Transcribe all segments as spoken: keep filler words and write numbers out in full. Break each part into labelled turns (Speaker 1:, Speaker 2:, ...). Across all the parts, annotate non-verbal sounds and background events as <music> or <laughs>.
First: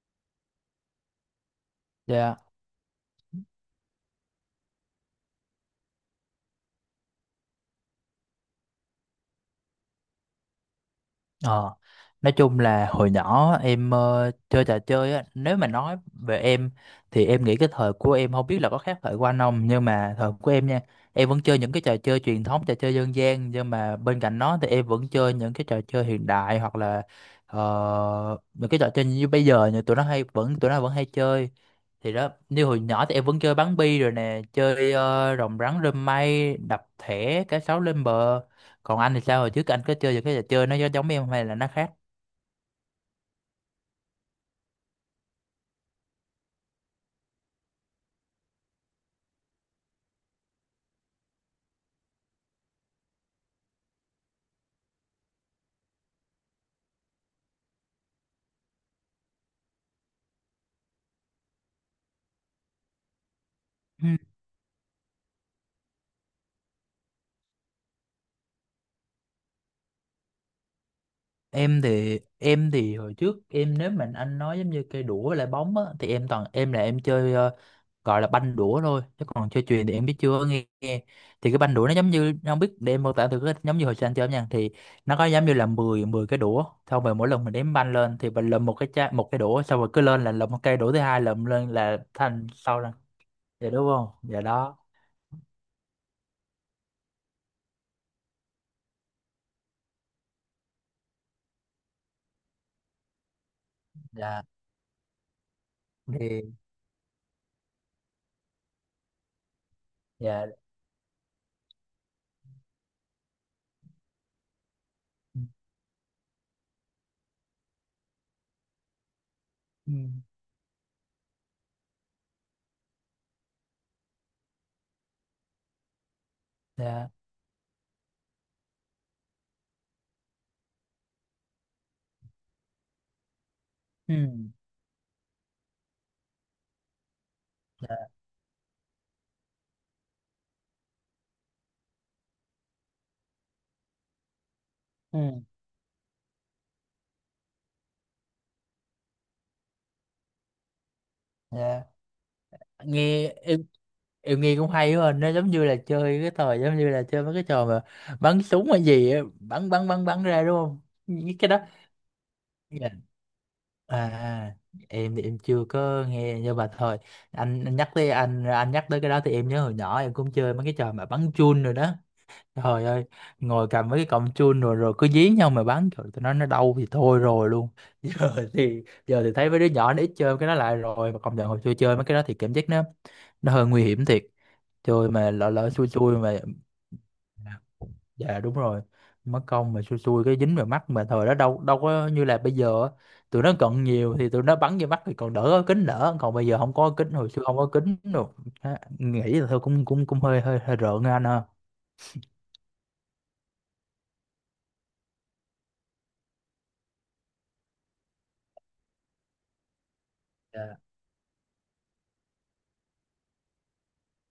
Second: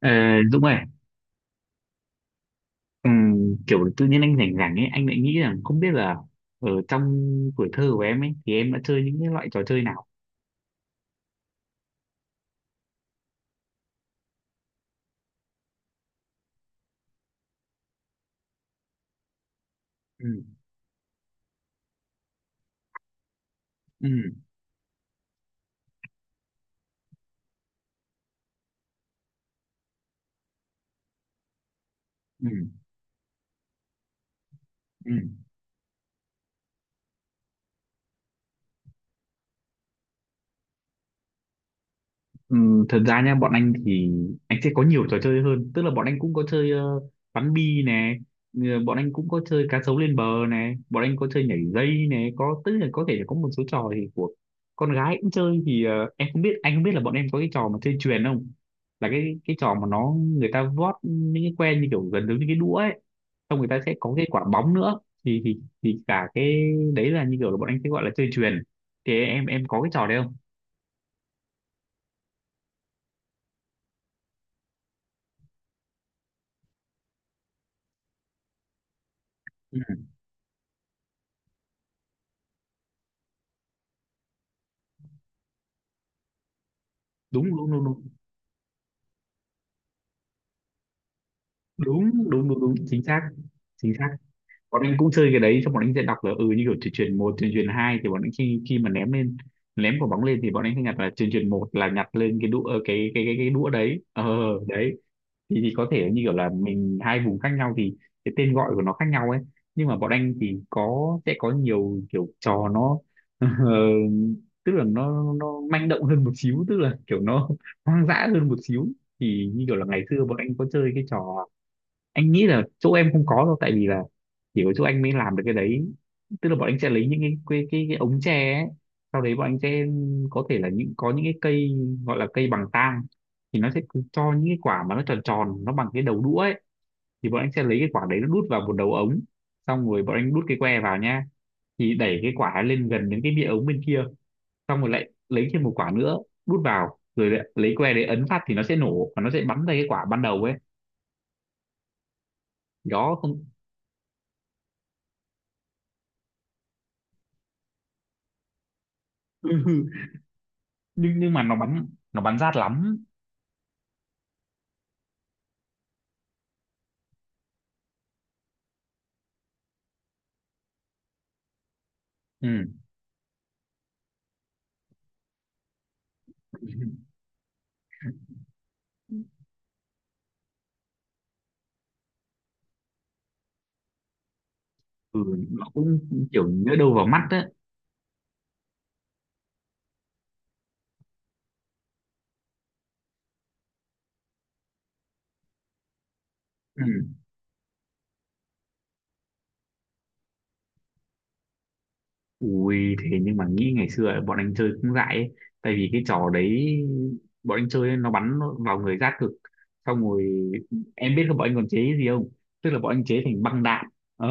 Speaker 1: Ờ, Dũng ơi,
Speaker 2: Dạ,
Speaker 1: ừm, kiểu tự nhiên anh rảnh rảnh ấy, anh lại nghĩ rằng không biết là ở trong tuổi thơ của em ấy thì em đã chơi những cái loại trò chơi nào?
Speaker 2: Ờ, nói chung là hồi nhỏ em ờ, chơi trò chơi á, nếu mà nói về em thì em nghĩ cái thời của em không biết là có khác thời của anh không, nhưng mà
Speaker 1: Ừ,
Speaker 2: thời của em nha, em vẫn chơi những cái trò chơi truyền thống, trò chơi dân gian, nhưng mà
Speaker 1: ừ,
Speaker 2: bên cạnh đó thì em vẫn chơi những cái trò chơi hiện đại hoặc là ờ, những cái trò chơi như bây giờ như tụi nó hay vẫn tụi nó vẫn hay chơi. Thì đó,
Speaker 1: ừ,
Speaker 2: như hồi nhỏ thì em vẫn chơi bắn bi rồi nè, chơi
Speaker 1: ừ.
Speaker 2: ờ, rồng rắn rơm mây, đập thẻ, cá sấu lên bờ. Còn anh thì sao, hồi trước anh có chơi những cái trò chơi nó giống giống em hay là nó khác?
Speaker 1: Ừm, thật ra nha bọn anh thì anh sẽ có nhiều trò chơi hơn, tức là bọn anh cũng có chơi ờ, bắn bi nè, ờ, bọn anh cũng có chơi cá sấu lên bờ nè, bọn anh có chơi nhảy dây nè, có tức là có thể có một số trò thì của con gái cũng chơi. Thì ờ, em không biết anh không biết là bọn em có cái trò mà chơi chuyền không, là cái cái trò mà nó người ta vót những cái que như kiểu gần giống như cái đũa ấy, xong người ta sẽ
Speaker 2: Ừ.
Speaker 1: có cái quả bóng nữa, thì thì thì cả cái đấy là như kiểu là bọn anh sẽ gọi là chơi chuyền. Thì em em có cái trò đấy không?
Speaker 2: Em thì em thì hồi trước em, nếu mà anh nói giống như cây đũa với lại bóng á, thì em toàn em là em chơi ờ, gọi là banh đũa thôi, chứ còn chơi
Speaker 1: Ừ,
Speaker 2: chuyền thì em biết chưa nghe, nghe. Thì cái banh đũa nó giống như, nó không biết, để em mô tả thử, cái giống như hồi xưa anh chơi nha, thì nó có giống như là mười mười cái đũa, xong rồi mỗi lần mình
Speaker 1: đúng đúng
Speaker 2: đếm
Speaker 1: đúng
Speaker 2: banh
Speaker 1: đúng,
Speaker 2: lên thì mình lượm một cái chai, một cái đũa, xong rồi cứ lên là lượm một cây đũa, thứ hai lượm lên là
Speaker 1: đúng
Speaker 2: thành
Speaker 1: đúng đúng đúng
Speaker 2: sau ra.
Speaker 1: chính xác,
Speaker 2: Dạ đúng
Speaker 1: chính
Speaker 2: không,
Speaker 1: xác.
Speaker 2: dạ đó.
Speaker 1: Bọn anh cũng chơi cái đấy. Xong bọn anh sẽ đọc là ừ như kiểu chuyển chuyển một, chuyển chuyển hai, thì bọn anh khi khi mà ném lên, ném quả bóng lên, thì bọn anh sẽ nhặt là chuyển chuyển một là nhặt lên cái đũa, ờ, cái cái cái cái đũa đấy. ờ
Speaker 2: Dạ.
Speaker 1: đấy thì, thì có thể như kiểu là
Speaker 2: Thì
Speaker 1: mình hai vùng khác nhau thì cái tên gọi của nó khác nhau ấy. Nhưng mà bọn anh
Speaker 2: dạ.
Speaker 1: thì có sẽ có nhiều kiểu trò nó <laughs> tức là nó
Speaker 2: Ừ.
Speaker 1: nó manh động hơn một xíu, tức là kiểu nó <laughs> hoang dã hơn một xíu. Thì như kiểu là
Speaker 2: Ừ,
Speaker 1: ngày xưa bọn anh có chơi cái trò, anh nghĩ là chỗ em không có đâu, tại vì là chỉ có chỗ anh mới làm được cái đấy. Tức là bọn anh sẽ lấy
Speaker 2: dạ.
Speaker 1: những cái cái cái, cái ống tre ấy. Sau đấy bọn anh sẽ có thể là những có những cái cây gọi là cây bằng tang, thì nó sẽ cứ
Speaker 2: Ừ.
Speaker 1: cho những cái quả mà nó tròn tròn, nó bằng cái đầu đũa ấy. Thì bọn anh sẽ lấy cái
Speaker 2: Dạ.
Speaker 1: quả đấy nó đút vào một đầu ống, xong rồi bọn anh đút cái que vào nha, thì đẩy cái quả lên gần đến cái miệng ống bên kia, xong rồi lại
Speaker 2: Ừ.
Speaker 1: lấy thêm một quả nữa đút vào, rồi lại lấy que đấy ấn phát thì nó sẽ nổ và nó sẽ bắn ra cái quả ban đầu ấy.
Speaker 2: Dạ.
Speaker 1: Đó
Speaker 2: Nghe
Speaker 1: không?
Speaker 2: em em nghe cũng hay quá à. Nó giống như là chơi cái thời giống như là chơi mấy cái trò mà bắn súng hay gì á, bắn bắn
Speaker 1: <laughs>
Speaker 2: bắn bắn ra đúng không?
Speaker 1: nhưng nhưng
Speaker 2: Những
Speaker 1: mà
Speaker 2: cái
Speaker 1: nó
Speaker 2: đó.
Speaker 1: bắn, nó bắn rát
Speaker 2: Dạ.
Speaker 1: lắm.
Speaker 2: À à. Em thì em chưa có nghe, nhưng mà thôi, anh, anh nhắc tới, anh anh nhắc tới cái đó thì em nhớ hồi nhỏ em cũng chơi mấy cái trò mà bắn chun rồi đó.
Speaker 1: Ừ.
Speaker 2: Trời ơi, ngồi cầm mấy cái cọng chun rồi rồi cứ dí nhau mà bắn, trời tụi nó nó đau thì thôi rồi luôn. <laughs> Giờ thì giờ thì thấy mấy đứa nhỏ nó ít chơi cái đó lại rồi, mà công nhận hồi xưa chơi mấy cái đó thì cảm giác nó nó hơi nguy hiểm thiệt. Chơi
Speaker 1: Ừ,
Speaker 2: mà lỡ
Speaker 1: nó
Speaker 2: lỡ xui
Speaker 1: cũng
Speaker 2: xui mà
Speaker 1: kiểu nhỡ đâu vào mắt đấy.
Speaker 2: dạ đúng rồi. Mất công mà xui xui cái dính vào mắt, mà thời đó đâu, đâu có như là bây giờ á. Tụi nó cận nhiều thì tụi nó bắn vô mắt thì còn đỡ, có kính đỡ, còn bây giờ không có kính,
Speaker 1: Ừ.
Speaker 2: hồi xưa không có kính rồi. Á, nghĩ là thôi cũng cũng cũng hơi hơi hơi rợn á anh ha.
Speaker 1: Ui thế, nhưng mà nghĩ ngày xưa ấy, bọn anh chơi cũng dại ấy. Tại vì cái trò đấy bọn anh chơi ấy, nó bắn nó vào người rát cực. Xong rồi em biết là bọn anh còn chế cái gì không? Tức là bọn anh chế thành băng đạn. ờ,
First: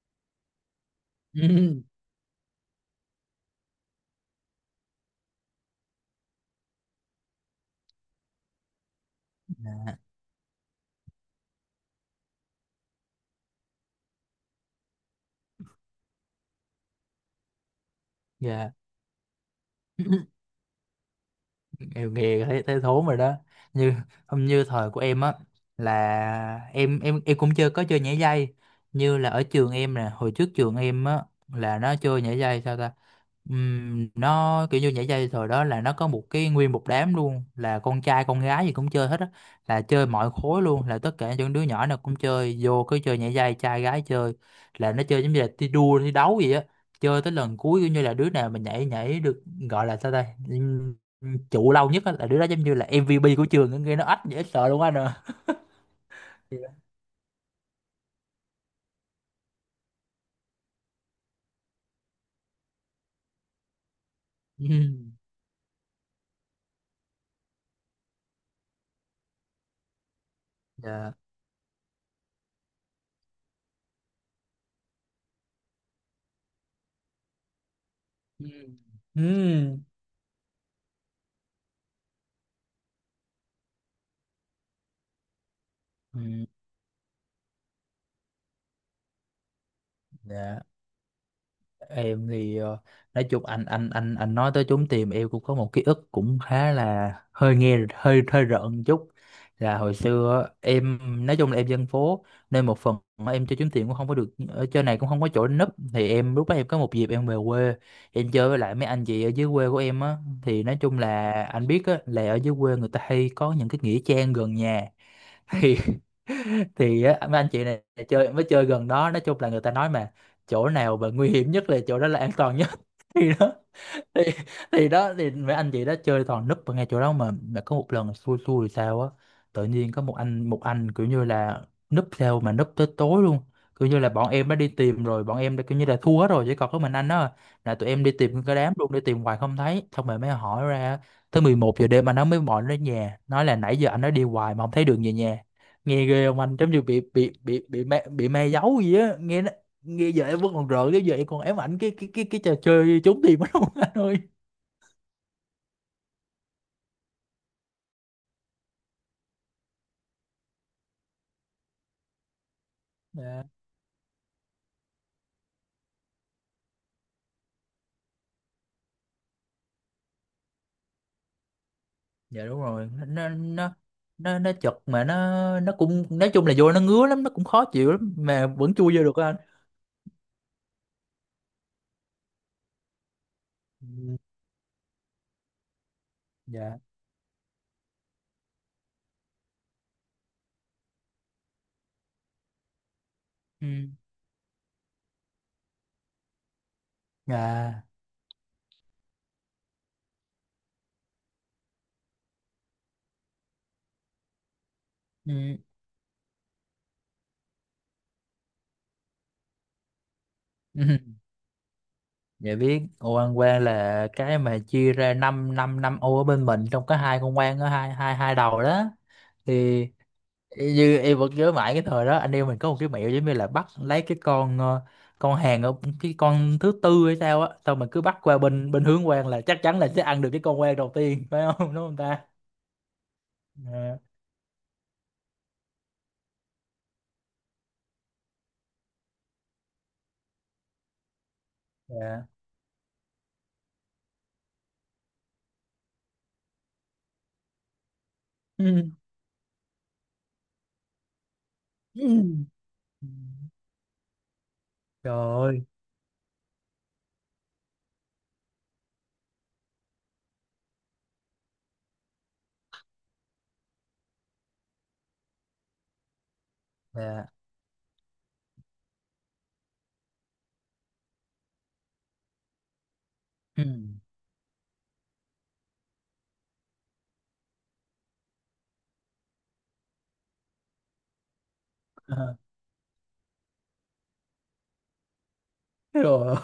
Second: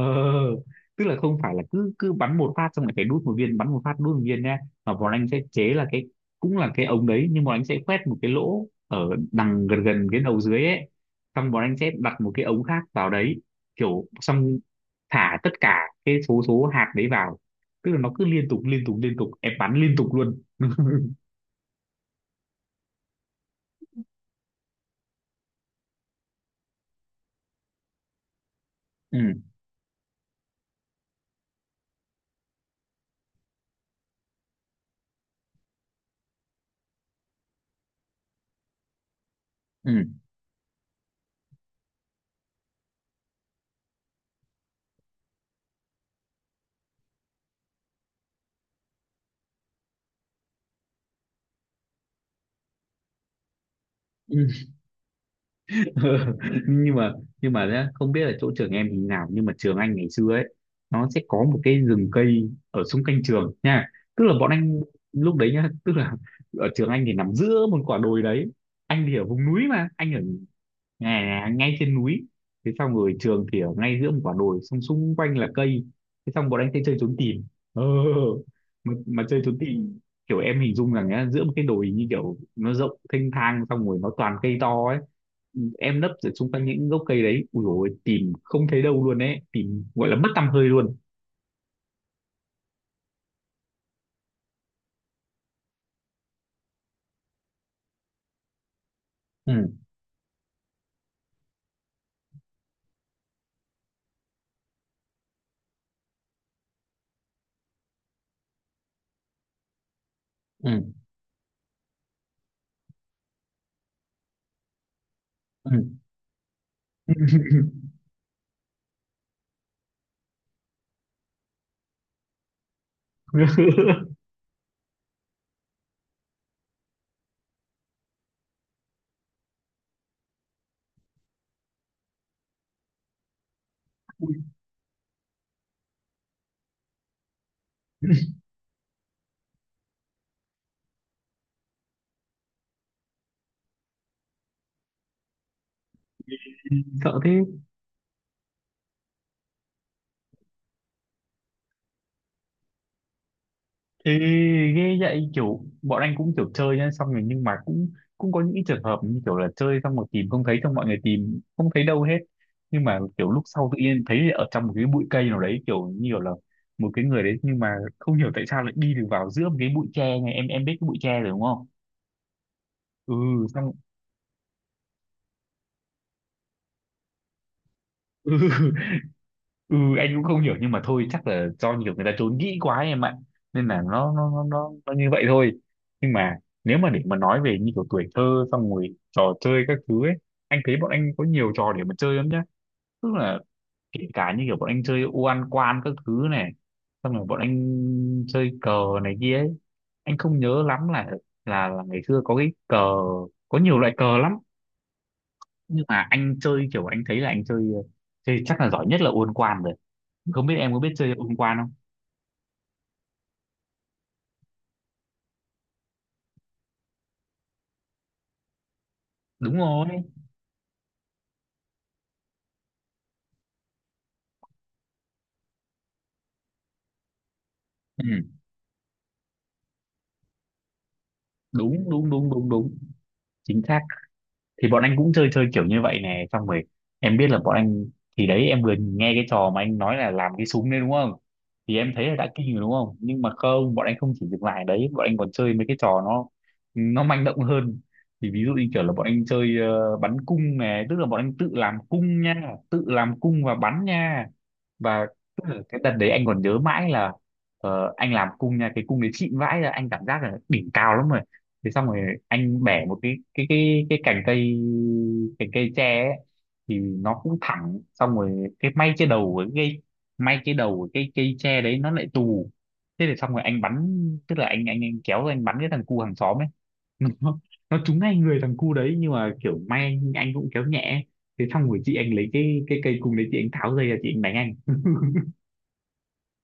Speaker 1: Tức là không phải là
Speaker 2: Ừ,
Speaker 1: cứ cứ bắn một phát xong lại phải đút một viên, bắn một phát đút một viên nha, mà bọn anh sẽ chế là cái cũng là cái ống đấy, nhưng bọn anh sẽ khoét một cái lỗ ở đằng gần gần cái đầu dưới ấy, xong bọn anh sẽ đặt một cái ống khác vào đấy, kiểu xong thả tất cả cái số số hạt đấy vào, tức là nó cứ liên tục
Speaker 2: dạ.
Speaker 1: liên tục liên tục, em bắn liên tục
Speaker 2: <clears throat>
Speaker 1: luôn. <laughs>
Speaker 2: Nghèo nghèo thấy thấy thốn rồi đó. Như không như thời của em á, là em em em cũng chơi, có chơi nhảy dây, như là
Speaker 1: Ừ,
Speaker 2: ở trường em nè, hồi trước trường em á là nó chơi nhảy dây sao ta. Ừm, nó kiểu như nhảy dây thời đó là nó có một cái, nguyên một đám luôn, là con trai con gái gì cũng chơi hết á, là
Speaker 1: ừ,
Speaker 2: chơi mọi khối luôn, là tất cả những đứa nhỏ nào cũng chơi vô, cứ chơi nhảy dây trai gái chơi, là nó chơi giống như là thi đua thi đấu gì á, chơi tới lần cuối kiểu như là đứa nào mà nhảy nhảy được, gọi là sao đây, Ừ, trụ lâu nhất á, là đứa đó giống như là em vi pi của trường á, nghe nó ách dễ
Speaker 1: ừ.
Speaker 2: sợ luôn anh nè.
Speaker 1: <laughs> nhưng mà nhưng mà nhá, không biết là chỗ trường em như nào nhưng mà trường anh ngày xưa ấy, nó sẽ có một cái rừng cây ở xung quanh trường nha. Tức là bọn
Speaker 2: Ừ.
Speaker 1: anh
Speaker 2: <laughs>
Speaker 1: lúc đấy nhá, tức là ở trường anh thì nằm giữa một quả đồi đấy. Anh thì ở vùng núi mà anh ở
Speaker 2: Dạ.
Speaker 1: ngay, ngay trên núi. Thế xong rồi trường thì ở ngay giữa một quả đồi, xong xung quanh là cây. Thế xong bọn anh sẽ chơi trốn tìm, ờ,
Speaker 2: Ừ.
Speaker 1: mà, mà chơi trốn
Speaker 2: Ừ.
Speaker 1: tìm kiểu em hình dung rằng nhá, giữa một cái đồi như kiểu nó rộng thênh thang, xong rồi nó toàn cây to ấy, em nấp ở
Speaker 2: Ừ.
Speaker 1: xung quanh những gốc cây đấy. Ui dồi, tìm không thấy đâu luôn ấy, tìm gọi là mất tăm
Speaker 2: Dạ.
Speaker 1: hơi luôn.
Speaker 2: Em thì ờ, nói chung, anh anh anh anh nói tới trốn tìm, em cũng có một ký ức cũng khá là hơi nghe hơi hơi rợn một chút,
Speaker 1: Ừ,
Speaker 2: là hồi xưa á, em nói chung là em dân phố, nên một phần mà em chơi trốn tìm cũng không có được, ở chơi này cũng không có chỗ để núp, thì em, lúc đó em có một dịp em về quê, em chơi với lại mấy anh chị ở dưới quê của em á, thì nói
Speaker 1: ừ,
Speaker 2: chung là anh biết á, là ở dưới quê người ta hay có những cái nghĩa trang gần nhà.
Speaker 1: ừ.
Speaker 2: Thì <laughs> thì á, mấy anh chị
Speaker 1: <laughs>
Speaker 2: này chơi, mới chơi gần đó, nói chung là người ta nói mà, chỗ nào mà nguy hiểm nhất là chỗ đó là an toàn nhất. <laughs> Thì đó, thì thì đó, thì mấy anh chị đó chơi toàn núp ở ngay chỗ đó. Mà mà có một lần xui xui thì sao á, tự nhiên có một anh, một anh kiểu như là núp theo mà núp tới tối luôn, kiểu như là bọn
Speaker 1: Ui,
Speaker 2: em đã đi tìm rồi, bọn em đã kiểu như là thua hết rồi, chỉ còn có mình anh đó à. Là tụi em đi tìm cái đám luôn, đi tìm hoài không thấy, xong rồi mới hỏi ra, tới mười một giờ đêm anh nó mới gọi đến nhà, nói là nãy giờ anh nó đi hoài mà không thấy đường về nhà. Nghe ghê không anh, giống như bị
Speaker 1: sợ
Speaker 2: bị
Speaker 1: thế.
Speaker 2: bị bị ma, bị ma giấu gì á nghe. Nghe giờ em vẫn còn rợn, nếu giờ em còn ám ảnh cái cái cái cái trò chơi trốn tìm đó luôn. <laughs> Anh
Speaker 1: Thế
Speaker 2: ơi.
Speaker 1: ghê vậy, kiểu bọn anh cũng kiểu chơi nhá, xong rồi nhưng mà cũng cũng có những cái trường hợp như kiểu là chơi xong rồi tìm không thấy, xong mọi người tìm không thấy đâu hết, nhưng mà kiểu lúc
Speaker 2: Dạ.
Speaker 1: sau tự nhiên thấy ở trong một cái bụi cây nào đấy, kiểu như kiểu là một cái người đấy, nhưng mà không hiểu tại sao lại đi được vào giữa một cái bụi tre này. Em em biết cái bụi tre rồi đúng không?
Speaker 2: Dạ đúng rồi,
Speaker 1: Ừ,
Speaker 2: nó
Speaker 1: xong.
Speaker 2: nó nó nó chật, mà nó nó cũng, nói chung là vô nó ngứa lắm, nó cũng khó chịu lắm, mà
Speaker 1: <laughs>
Speaker 2: vẫn chui vô được á anh.
Speaker 1: Ừ, anh cũng không hiểu, nhưng mà thôi chắc là do nhiều người ta trốn kỹ quá em ạ, nên là
Speaker 2: Ừ,
Speaker 1: nó nó nó nó, nó như vậy thôi. Nhưng mà nếu
Speaker 2: dạ.
Speaker 1: mà để mà nói về như kiểu tuổi thơ xong rồi trò chơi các thứ ấy, anh thấy bọn anh có nhiều trò để mà chơi lắm nhá. Tức là
Speaker 2: Ừ.
Speaker 1: kể cả như kiểu bọn anh chơi ô ăn quan các thứ này, xong rồi bọn
Speaker 2: À.
Speaker 1: anh chơi cờ này kia ấy. Anh không nhớ lắm là là là ngày xưa có cái cờ, có nhiều loại cờ lắm,
Speaker 2: Ừ.
Speaker 1: nhưng mà anh chơi kiểu anh thấy là anh chơi chơi chắc là giỏi nhất là ô ăn quan rồi. Không biết em có biết chơi
Speaker 2: Ừ.
Speaker 1: ô ăn quan không?
Speaker 2: Dạ biết ô ăn quan là cái mà chia ra năm năm năm ô ở bên mình, trong có hai con quan ở hai hai hai đầu đó.
Speaker 1: Đúng
Speaker 2: Thì
Speaker 1: rồi.
Speaker 2: Y- như em vẫn nhớ mãi cái thời đó, anh em mình có một cái mẹo giống như là bắt lấy cái con ờ, con hàng ở cái con thứ tư hay sao á, xong mình cứ bắt
Speaker 1: Ừ.
Speaker 2: qua bên bên hướng quang là chắc chắn là sẽ ăn được cái con quang đầu tiên. <laughs> Phải không, đúng
Speaker 1: Đúng
Speaker 2: không
Speaker 1: đúng
Speaker 2: ta?
Speaker 1: đúng đúng đúng, chính xác.
Speaker 2: Dạ.
Speaker 1: Thì bọn anh cũng chơi chơi kiểu như vậy nè, xong rồi em biết là bọn anh, thì đấy em vừa nghe cái trò mà anh nói là làm cái súng đấy đúng không, thì em thấy là
Speaker 2: Dạ.
Speaker 1: đã kinh rồi đúng không, nhưng mà không, bọn anh không chỉ dừng lại ở đấy, bọn anh còn chơi mấy cái trò nó nó manh động hơn. Thì ví dụ
Speaker 2: <laughs>
Speaker 1: như kiểu
Speaker 2: Ừ.
Speaker 1: là bọn anh chơi ờ, bắn cung nè, tức là bọn anh tự làm cung
Speaker 2: Ừ.
Speaker 1: nha, tự làm cung và bắn nha, và
Speaker 2: Trời ơi.
Speaker 1: cái đợt đấy anh còn nhớ mãi là, ờ, anh làm cung nha, cái cung đấy xịn vãi ra, anh cảm giác là đỉnh cao lắm rồi. Thế xong rồi anh bẻ một cái cái cái cái cành cây, cành cây tre ấy, thì nó
Speaker 2: Dạ.
Speaker 1: cũng thẳng, xong rồi cái may trên đầu của cái cây, may trên đầu của cái cây tre đấy nó lại tù. Thế thì xong rồi anh
Speaker 2: Ừ.
Speaker 1: bắn, tức là anh anh, anh kéo ra anh bắn cái thằng cu hàng xóm ấy. <laughs> nó, nó trúng ngay người thằng cu đấy, nhưng mà kiểu may anh cũng kéo nhẹ ấy. Thế xong rồi chị anh lấy cái cái cây cung đấy, chị anh tháo dây ra, chị anh đánh anh. <laughs>
Speaker 2: Trời.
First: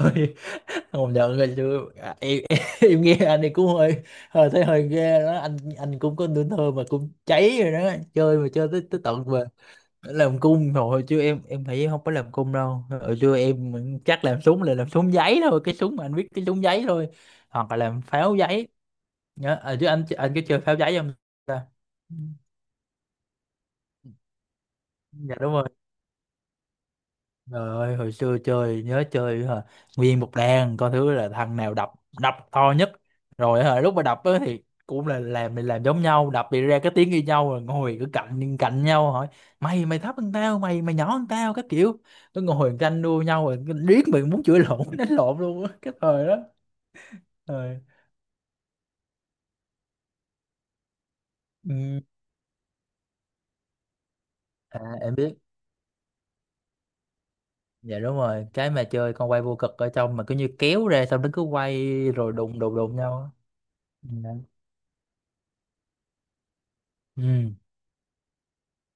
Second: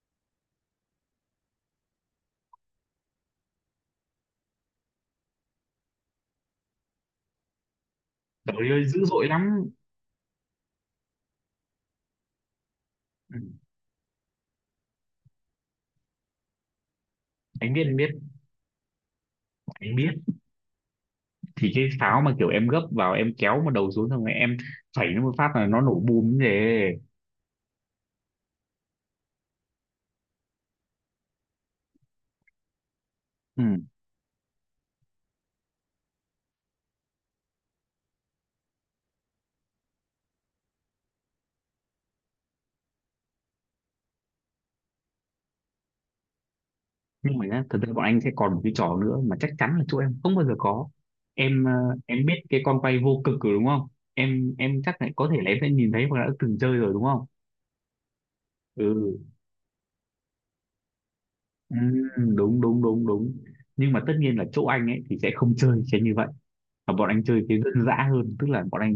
Speaker 2: <laughs> Không nhận rồi chứ à, em, <laughs> em, em nghe anh ấy cũng hơi, hơi thấy hơi ghê đó anh. Anh cũng có tuổi thơ mà cũng cháy rồi đó, chơi mà chơi
Speaker 1: Trời
Speaker 2: tới
Speaker 1: ơi,
Speaker 2: tới
Speaker 1: dữ
Speaker 2: tận
Speaker 1: dội
Speaker 2: về
Speaker 1: lắm.
Speaker 2: làm cung rồi chứ. em em thấy em không có làm cung đâu, hồi xưa
Speaker 1: Ừ,
Speaker 2: em chắc làm súng là làm súng giấy thôi, cái súng mà anh biết, cái súng giấy thôi, hoặc
Speaker 1: anh
Speaker 2: là
Speaker 1: biết, anh
Speaker 2: làm
Speaker 1: biết,
Speaker 2: pháo giấy. Nhớ à, chứ
Speaker 1: anh
Speaker 2: anh
Speaker 1: biết.
Speaker 2: anh có chơi pháo giấy không ta?
Speaker 1: Thì cái
Speaker 2: Ừ.
Speaker 1: pháo mà kiểu em gấp vào, em kéo một đầu xuống xong rồi em phẩy nó một
Speaker 2: Dạ
Speaker 1: phát
Speaker 2: đúng
Speaker 1: là
Speaker 2: rồi.
Speaker 1: nó nổ bùm như thế.
Speaker 2: Trời ơi, hồi xưa chơi, nhớ chơi hả? Nguyên một đàn coi thứ là thằng nào đập, đập to nhất,
Speaker 1: Ừ.
Speaker 2: rồi hả lúc mà đập á, thì cũng là làm mình làm giống nhau, đập bị ra cái tiếng như nhau, rồi ngồi cứ cạnh cạnh nhau hỏi mày mày thấp hơn tao, mày mày nhỏ hơn tao các kiểu, cứ ngồi tranh đua nhau, rồi cứ riết mình muốn chửi lộn <laughs> đánh lộn luôn á cái thời đó.
Speaker 1: Nhưng mà nhá, thật
Speaker 2: Rồi.
Speaker 1: ra bọn anh sẽ còn một cái trò nữa mà chắc chắn là chỗ em không bao giờ có. em ờ,
Speaker 2: Ừ.
Speaker 1: em biết cái con quay vô cực rồi đúng không, em
Speaker 2: À
Speaker 1: em chắc là
Speaker 2: em
Speaker 1: có
Speaker 2: biết.
Speaker 1: thể là em sẽ nhìn thấy hoặc là đã từng chơi rồi đúng không?
Speaker 2: Dạ đúng rồi, cái mà chơi
Speaker 1: Ừ,
Speaker 2: con quay vô cực, ở trong mà cứ như kéo ra xong nó cứ
Speaker 1: ừ,
Speaker 2: quay rồi đụng
Speaker 1: đúng
Speaker 2: đụng
Speaker 1: đúng
Speaker 2: đụng
Speaker 1: đúng
Speaker 2: nhau á.
Speaker 1: đúng. Nhưng mà tất
Speaker 2: Dạ.
Speaker 1: nhiên là chỗ anh ấy thì sẽ không chơi sẽ như vậy, và bọn anh chơi
Speaker 2: Ừ.
Speaker 1: cái dân dã hơn, tức là bọn anh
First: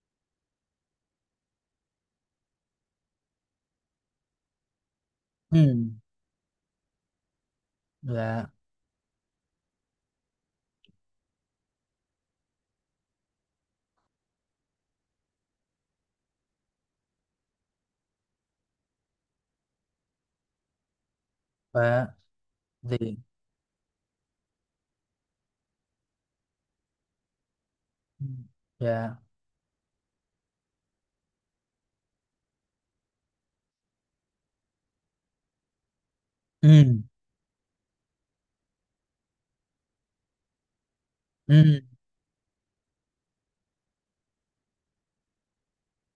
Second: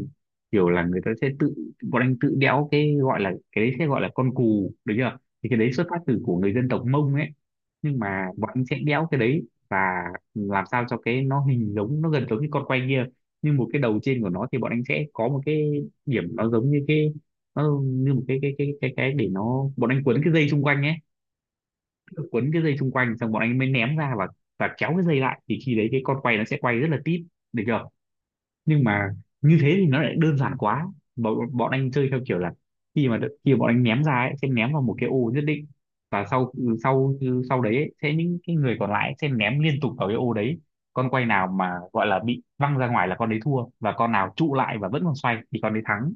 Speaker 1: kiểu là người ta sẽ tự, bọn anh tự đẽo cái gọi là cái đấy, sẽ gọi là con cù được chưa, thì cái
Speaker 2: Ừ.
Speaker 1: đấy xuất phát từ của người dân tộc Mông ấy. Nhưng mà
Speaker 2: Dạ.
Speaker 1: bọn anh sẽ đẽo cái đấy, và làm sao cho cái nó hình giống, nó gần giống như con quay kia, nhưng một cái đầu trên của nó thì bọn anh sẽ có một cái điểm nó giống như cái, nó như một cái cái cái cái cái để nó, bọn anh quấn cái dây xung quanh ấy,
Speaker 2: Và.
Speaker 1: quấn cái dây xung
Speaker 2: Gì.
Speaker 1: quanh xong bọn anh mới ném ra, và và kéo cái dây lại thì khi đấy cái con quay nó sẽ quay rất là tít, được chưa?
Speaker 2: Ừ,
Speaker 1: Nhưng mà
Speaker 2: dạ.
Speaker 1: như thế thì nó lại đơn giản quá. Bọn, bọn anh chơi theo kiểu là khi mà khi mà bọn anh ném ra ấy sẽ ném vào một cái ô nhất định, và sau ừ,
Speaker 2: Ừ.
Speaker 1: sau ừ, sau đấy ấy, sẽ những cái người còn lại sẽ ném liên tục vào cái ô đấy. Con quay nào mà
Speaker 2: Ừ.
Speaker 1: gọi là bị văng ra ngoài là con đấy thua, và con nào trụ lại và vẫn còn xoay thì con đấy thắng.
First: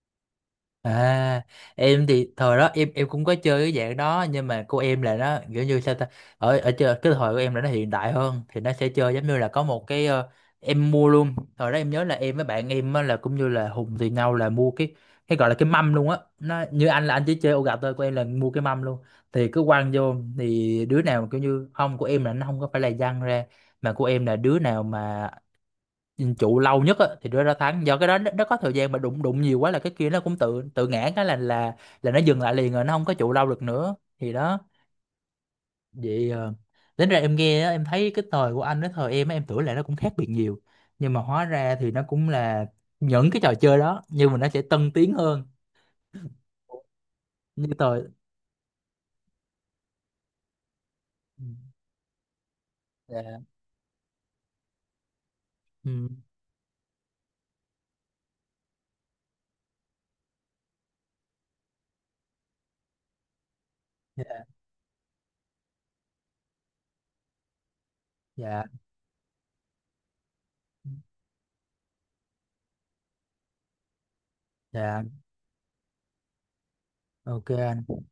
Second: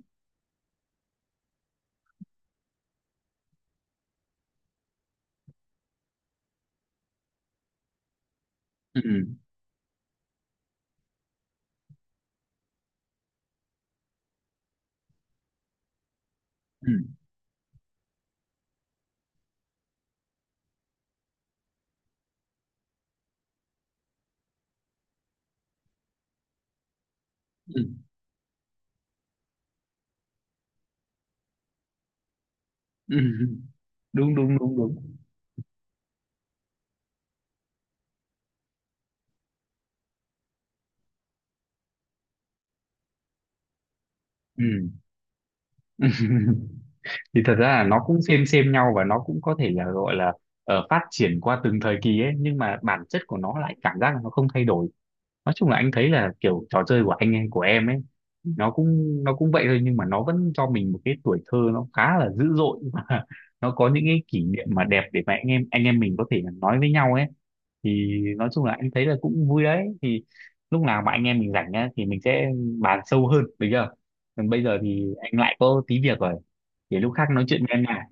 Speaker 2: À em thì thời đó em em cũng có chơi cái dạng đó, nhưng mà của em là nó kiểu như sao ta, ở ở chơi cái thời của em là nó hiện đại hơn, thì nó sẽ
Speaker 1: Ừ.
Speaker 2: chơi giống như là có một cái ờ, em mua luôn, thời đó em nhớ là em với bạn em á, là cũng như là Hùng thì nhau là mua cái cái gọi là cái mâm luôn á, nó như
Speaker 1: Ừ.
Speaker 2: anh là anh chỉ chơi ô gà thôi, của em là mua cái mâm luôn. Thì cứ quăng vô thì đứa nào kiểu như không, của em là nó không có phải là văng ra, mà của em là đứa nào mà nhìn trụ lâu nhất á thì đưa ra
Speaker 1: Ừ.
Speaker 2: thắng, do cái đó nó, nó có thời gian mà đụng đụng nhiều quá là cái kia nó cũng tự tự ngã cái là là là nó dừng lại liền rồi, nó không có
Speaker 1: Ừ.
Speaker 2: trụ lâu được nữa, thì
Speaker 1: Đúng đúng
Speaker 2: đó.
Speaker 1: đúng đúng.
Speaker 2: Vậy ờ, đến ra em nghe á, em thấy cái thời của anh với thời em á, em tưởng là nó cũng khác biệt nhiều, nhưng mà hóa ra thì nó cũng là những cái trò chơi đó, nhưng mà nó sẽ tân tiến hơn.
Speaker 1: Ừ. <laughs> Thì thật
Speaker 2: Như
Speaker 1: ra là nó
Speaker 2: thời.
Speaker 1: cũng xem xem nhau, và nó cũng có thể là gọi là ờ, phát triển
Speaker 2: Ừ,
Speaker 1: qua từng thời kỳ ấy, nhưng mà bản chất của
Speaker 2: dạ.
Speaker 1: nó lại cảm giác là nó không thay đổi. Nói chung là anh
Speaker 2: Ừ,
Speaker 1: thấy là kiểu trò chơi của anh ấy, của em ấy, nó cũng nó cũng vậy thôi, nhưng mà nó vẫn cho mình một cái tuổi thơ nó khá là dữ dội <laughs> và nó có những cái
Speaker 2: dạ.
Speaker 1: kỷ niệm mà đẹp để mà anh em anh em mình có thể là nói với nhau ấy. Thì nói
Speaker 2: Dạ.
Speaker 1: chung là anh thấy là cũng vui đấy. Thì lúc
Speaker 2: Ừ,
Speaker 1: nào mà anh em mình rảnh nhá thì mình sẽ bàn sâu hơn được chưa? Còn bây giờ
Speaker 2: dạ.
Speaker 1: thì anh lại có tí việc rồi, để lúc khác nói
Speaker 2: Ok
Speaker 1: chuyện với em
Speaker 2: anh.
Speaker 1: nha.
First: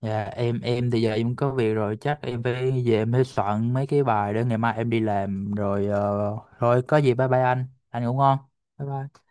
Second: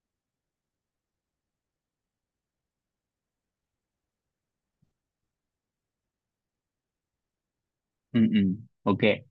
Speaker 2: Dạ em em thì giờ em có việc rồi, chắc em phải về, em phải soạn mấy cái bài để ngày mai em đi làm rồi. ờ, Thôi có gì bye bye anh anh ngủ
Speaker 1: Ừ,
Speaker 2: ngon.
Speaker 1: ừ,
Speaker 2: Bye bye.
Speaker 1: ok.